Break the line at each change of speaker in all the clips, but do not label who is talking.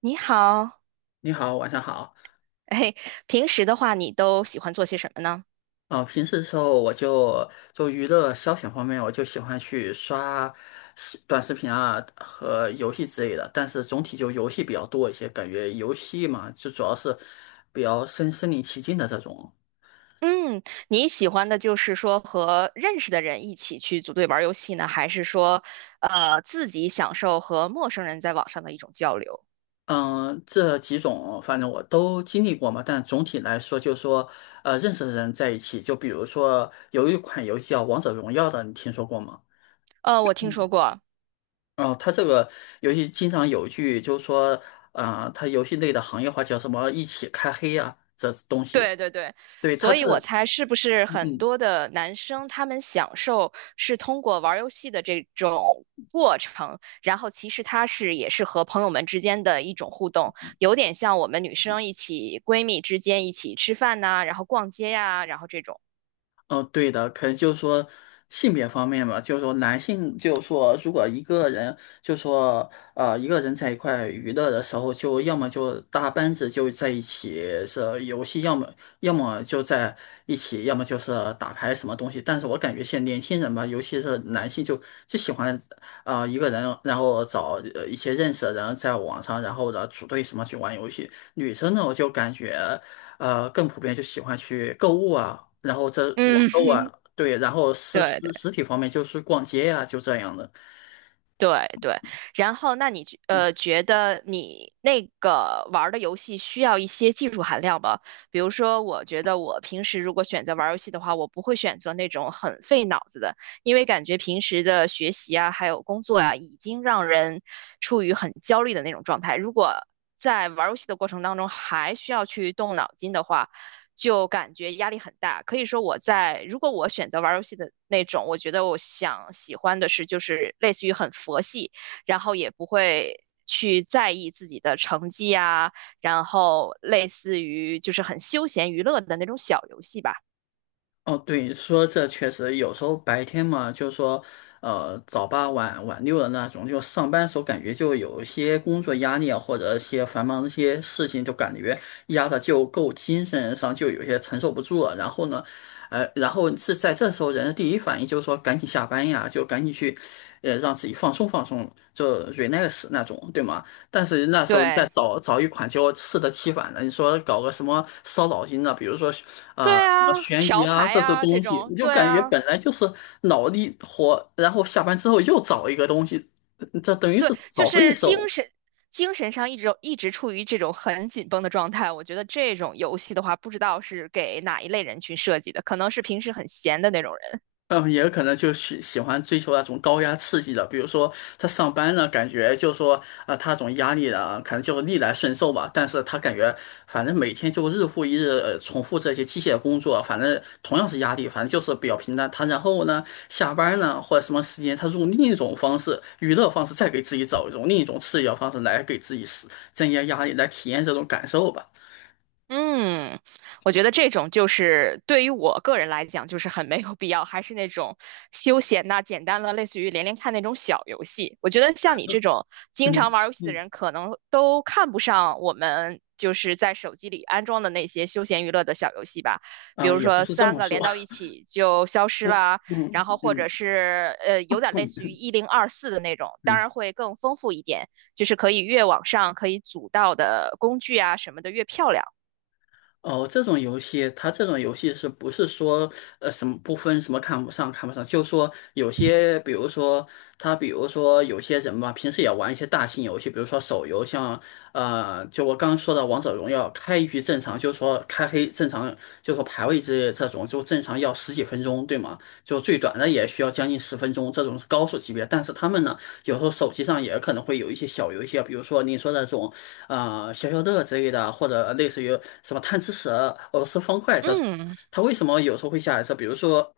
你好，
你好，晚上好。
哎，平时的话，你都喜欢做些什么呢？
平时的时候我就娱乐消遣方面，我就喜欢去刷短视频啊和游戏之类的。但是总体就游戏比较多一些，感觉游戏嘛，就主要是比较身临其境的这种。
嗯，你喜欢的就是说和认识的人一起去组队玩游戏呢，还是说，自己享受和陌生人在网上的一种交流？
嗯，这几种反正我都经历过嘛，但总体来说，就是说，认识的人在一起，就比如说有一款游戏叫《王者荣耀》的，你听说过吗？
我听说过，
哦，它这个游戏经常有一句就是说，它游戏内的行业化叫什么"一起开黑"啊，这东西。
对对对，
对，它
所以
这，
我猜是不是
嗯
很
嗯。
多的男生他们享受是通过玩儿游戏的这种过程，然后其实他是也是和朋友们之间的一种互动，有点像我们女生一起闺蜜之间一起吃饭呐、然后逛街呀、然后这种。
哦，对的，可能就是说性别方面嘛，就是说男性，就是说如果一个人，就是说一个人在一块娱乐的时候，就要么就大班子就在一起是游戏，要么就在一起，要么就是打牌什么东西。但是我感觉现在年轻人吧，尤其是男性就，就喜欢一个人，然后找一些认识的人在网上，然后呢组队什么去玩游戏。女生呢，我就感觉。更普遍就喜欢去购物啊，然后这网
嗯，
购 啊，对，然后
对对。
实体方面就是逛街呀，就这样的。
对对，然后那你觉得你那个玩儿的游戏需要一些技术含量吗？比如说，我觉得我平时如果选择玩儿游戏的话，我不会选择那种很费脑子的，因为感觉平时的学习啊，还有工作啊，已经让人处于很焦虑的那种状态。如果在玩儿游戏的过程当中还需要去动脑筋的话，就感觉压力很大。可以说我在，如果我选择玩游戏的那种，我觉得我想喜欢的是就是类似于很佛系，然后也不会去在意自己的成绩啊，然后类似于就是很休闲娱乐的那种小游戏吧。
哦，对，说这确实有时候白天嘛，就说，早八晚六的那种，就上班时候感觉就有一些工作压力啊，或者一些繁忙的一些事情，就感觉压的就够精神上就有些承受不住了。然后呢，然后是在这时候人的第一反应就是说赶紧下班呀，就赶紧去，让自己放松放松，就 relax 那种，对吗？但是那时候再
对，
找一款，结果适得其反的。你说搞个什么烧脑筋的，比如说
对
什么
啊，
悬疑
桥
啊
牌
这些
啊这
东西，你
种，
就
对
感觉
啊。
本来就是脑力活，然后下班之后又找一个东西，嗯这等于
对，
是
就
找罪
是精
受。
神精神上一直处于这种很紧绷的状态。我觉得这种游戏的话，不知道是给哪一类人群设计的，可能是平时很闲的那种人。
嗯，也有可能就是喜欢追求那种高压刺激的，比如说他上班呢，感觉就是说他这种压力呢，可能就逆来顺受吧。但是他感觉反正每天就日复一日、重复这些机械工作，反正同样是压力，反正就是比较平淡。他然后呢，下班呢或者什么时间，他用另一种方式、娱乐方式，再给自己找一种另一种刺激的方式来给自己施增加压力，来体验这种感受吧。
嗯，我觉得这种就是对于我个人来讲，就是很没有必要，还是那种休闲呐、简单的，类似于连连看那种小游戏。我觉得像你这种经常
嗯
玩游戏的
嗯，
人，可能都看不上我们就是在手机里安装的那些休闲娱乐的小游戏吧，比如
也不
说
是这
三
么
个
说。
连到一起就消 失
嗯
啦，然
嗯
后或者
嗯。
是有点类似于1024的那种，当
嗯。
然会更丰富一点，就是可以越往上可以组到的工具啊什么的越漂亮。
哦，这种游戏，它这种游戏是不是说，什么不分什么看不上？就说有些，比如说他，比如说有些人吧，平时也玩一些大型游戏，比如说手游，像就我刚刚说的《王者荣耀》，开局正常，就说开黑正常，就说排位之类的这种，就正常要十几分钟，对吗？就最短的也需要将近十分钟，这种是高手级别。但是他们呢，有时候手机上也可能会有一些小游戏啊，比如说你说那种消消乐之类的，或者类似于什么贪吃蛇、俄罗斯方块这种，
嗯，
他为什么有时候会下一次？比如说，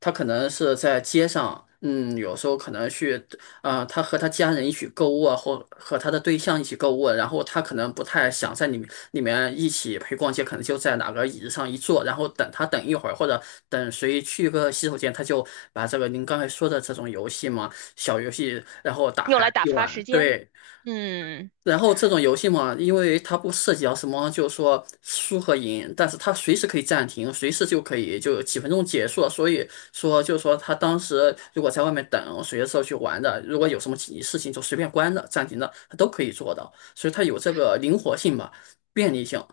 他可能是在街上，嗯，有时候可能去，他和他家人一起购物啊，或和他的对象一起购物，然后他可能不太想在里面一起陪逛街，可能就在哪个椅子上一坐，然后等他等一会儿，或者等谁去个洗手间，他就把这个您刚才说的这种游戏嘛，小游戏，然后打
用
开
来打
一
发
玩，
时间。
对。
嗯，
然后这种游戏嘛，因为它不涉及到什么，就是说输和赢，但是它随时可以暂停，随时就可以就几分钟结束了。所以说，就是说他当时如果在外面等，随时去玩的，如果有什么紧急事情就随便关的、暂停的，他都可以做到。所以它有这个灵活性吧，便利性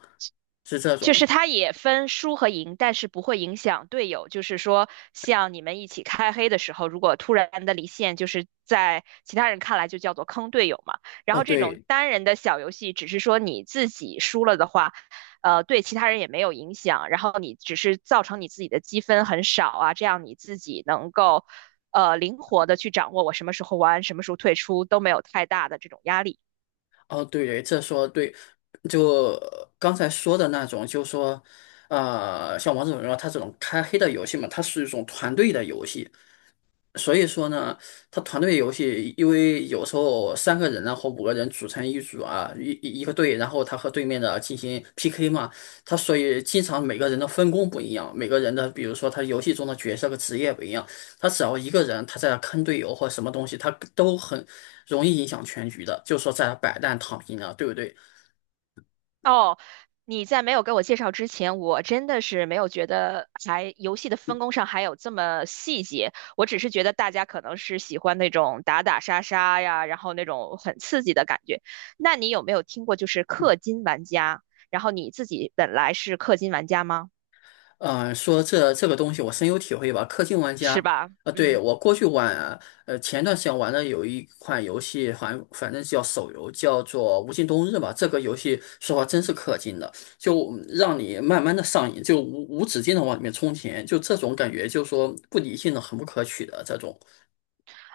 是这
就
种。
是它也分输和赢，但是不会影响队友。就是说，像你们一起开黑的时候，如果突然的离线，就是在其他人看来就叫做坑队友嘛。然
哦，
后这种
对，
单人的小游戏，只是说你自己输了的话，对其他人也没有影响。然后你只是造成你自己的积分很少啊，这样你自己能够灵活的去掌握我什么时候玩，什么时候退出，都没有太大的这种压力。
哦，对对，这说对，就刚才说的那种，就是说。像王者荣耀它这种开黑的游戏嘛，它是一种团队的游戏，所以说呢，他团队游戏，因为有时候三个人啊或五个人组成一组啊，一个队，然后他和对面的进行 PK 嘛，他所以经常每个人的分工不一样，每个人的比如说他游戏中的角色和职业不一样，他只要一个人他在坑队友或什么东西，他都很容易影响全局的，就说在摆烂躺平啊，对不对？
哦，你在没有给我介绍之前，我真的是没有觉得还游戏的分工上还有这么细节。我只是觉得大家可能是喜欢那种打打杀杀呀，然后那种很刺激的感觉。那你有没有听过就是氪金玩家？然后你自己本来是氪金玩家吗？
嗯，说这个东西我深有体会吧。氪金玩
是
家，
吧？
啊，对，
嗯。
我过去玩啊，前段时间玩的有一款游戏，反正叫手游，叫做《无尽冬日》吧。这个游戏说话真是氪金的，就让你慢慢的上瘾，就无止境的往里面充钱，就这种感觉，就是说不理性的、很不可取的这种。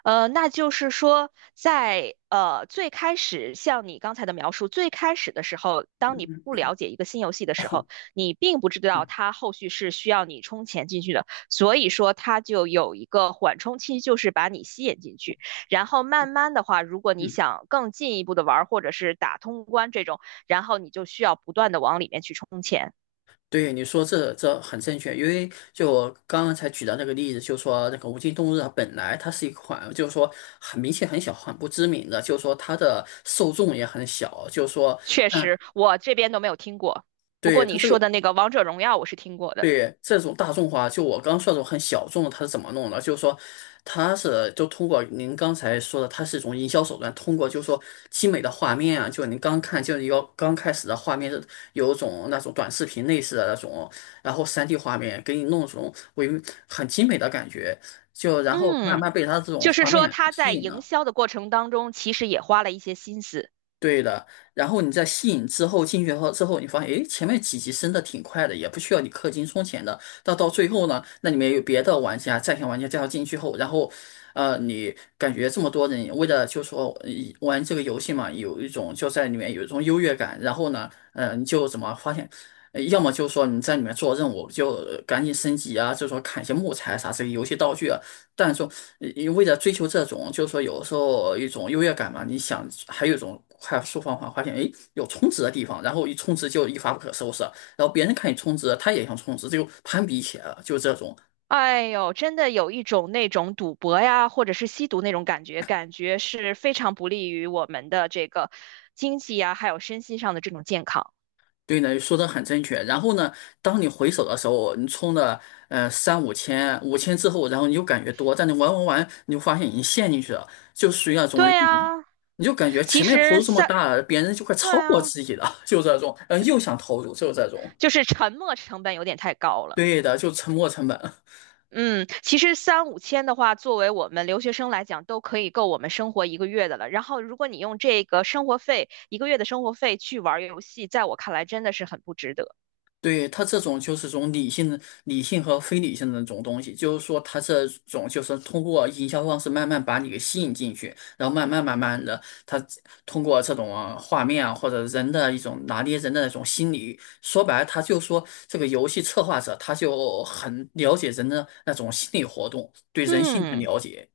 那就是说，在最开始，像你刚才的描述，最开始的时候，当你不了解一个新游戏的时候，你并不知道它后续是需要你充钱进去的，所以说它就有一个缓冲期，就是把你吸引进去。然后慢慢的话，如果你
嗯。
想更进一步的玩儿，或者是打通关这种，然后你就需要不断的往里面去充钱。
对你说这很正确，因为就我刚刚才举的那个例子，就说那个无尽冬日》它本来它是一款，就是说很明显很小、很不知名的，就是说它的受众也很小，就是说，
确
嗯，
实，我这边都没有听过，不过
对它
你
这
说的
个。
那个《王者荣耀》，我是听过的。
对这种大众化，就我刚说的这种很小众的，它是怎么弄的？就是说，它是就通过您刚才说的，它是一种营销手段，通过就是说精美的画面啊，就您刚看就是要刚开始的画面是有一种那种短视频类似的那种，然后三 d 画面给你弄这种为很精美的感觉，就然后慢
嗯。
慢被它这种
就是
画
说
面
他
吸
在
引
营
了。
销的过程当中，其实也花了一些心思。
对的，然后你在吸引之后进去后之后，你发现诶，前面几级升的挺快的，也不需要你氪金充钱的。到最后呢，那里面有别的玩家、在线玩家介绍进去后，然后，你感觉这么多人为了就说玩这个游戏嘛，有一种就在里面有一种优越感。然后呢，嗯，你就怎么发现，要么就说你在里面做任务就赶紧升级啊，就说砍一些木材啥这些游戏道具啊，但是说，你为了追求这种，就是说有时候一种优越感嘛，你想还有一种快速方法，发现诶有充值的地方，然后一充值就一发不可收拾，然后别人看你充值，他也想充值，这就攀比起来了，就这种。
哎呦，真的有一种那种赌博呀，或者是吸毒那种感觉，感觉是非常不利于我们的这个经济呀，还有身心上的这种健康。
对呢，说的很正确。然后呢，当你回首的时候，你充了三五千、五千之后，然后你就感觉多，但你玩，你就发现已经陷进去了，就属于那种
对啊，
你就感觉
其
前面投
实
入这么
三，
大，别人就快
对
超过
啊，
自己了，就这种，嗯，又想投入，就这种。
就是沉没成本有点太高了。
对的，就沉没成本。
嗯，其实三五千的话，作为我们留学生来讲，都可以够我们生活一个月的了。然后，如果你用这个生活费，一个月的生活费去玩儿游戏，在我看来真的是很不值得。
对，它这种就是种理性的、理性和非理性的那种东西，就是说它这种就是通过营销方式慢慢把你给吸引进去，然后慢慢的，它通过这种啊画面啊或者人的一种拿捏人的那种心理，说白了，他就说这个游戏策划者他就很了解人的那种心理活动，对人性很
嗯。
了解。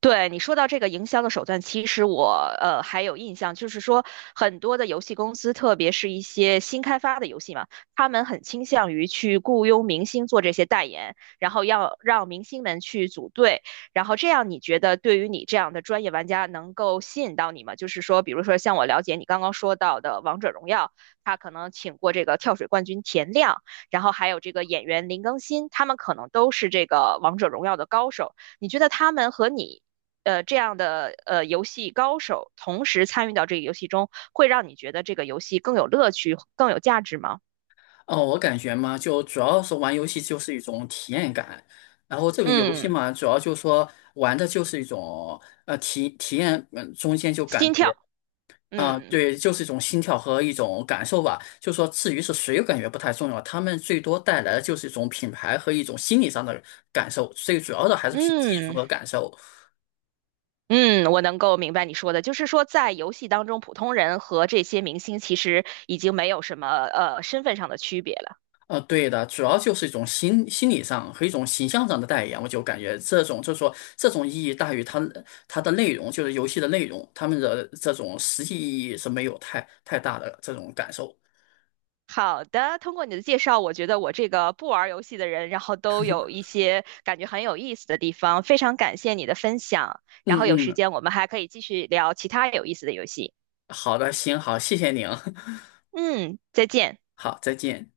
对你说到这个营销的手段，其实我还有印象，就是说很多的游戏公司，特别是一些新开发的游戏嘛，他们很倾向于去雇佣明星做这些代言，然后要让明星们去组队，然后这样你觉得对于你这样的专业玩家能够吸引到你吗？就是说，比如说像我了解你刚刚说到的《王者荣耀》，他可能请过这个跳水冠军田亮，然后还有这个演员林更新，他们可能都是这个《王者荣耀》的高手，你觉得他们和你？这样的游戏高手同时参与到这个游戏中，会让你觉得这个游戏更有乐趣、更有价值吗？
哦，我感觉嘛，就主要是玩游戏就是一种体验感，然后这个游戏
嗯，
嘛，主要就是说玩的就是一种体验，嗯，中间就感
心跳，
觉
嗯。
对，就是一种心跳和一种感受吧。就说至于是谁，我感觉不太重要，他们最多带来的就是一种品牌和一种心理上的感受，最主要的还是凭技术
嗯
和感受。
嗯，我能够明白你说的，就是说在游戏当中，普通人和这些明星其实已经没有什么身份上的区别了。
对的，主要就是一种心理上和一种形象上的代言，我就感觉这种就是说这种意义大于它的内容，就是游戏的内容，他们的这种实际意义是没有太大的这种感受。
好的，通过你的介绍，我觉得我这个不玩游戏的人，然后都有一些感觉很有意思的地方，非常感谢你的分享。然
嗯
后有时
嗯，
间我们还可以继续聊其他有意思的游戏。
好的，行，好，谢谢您，
嗯，再见。
好，再见。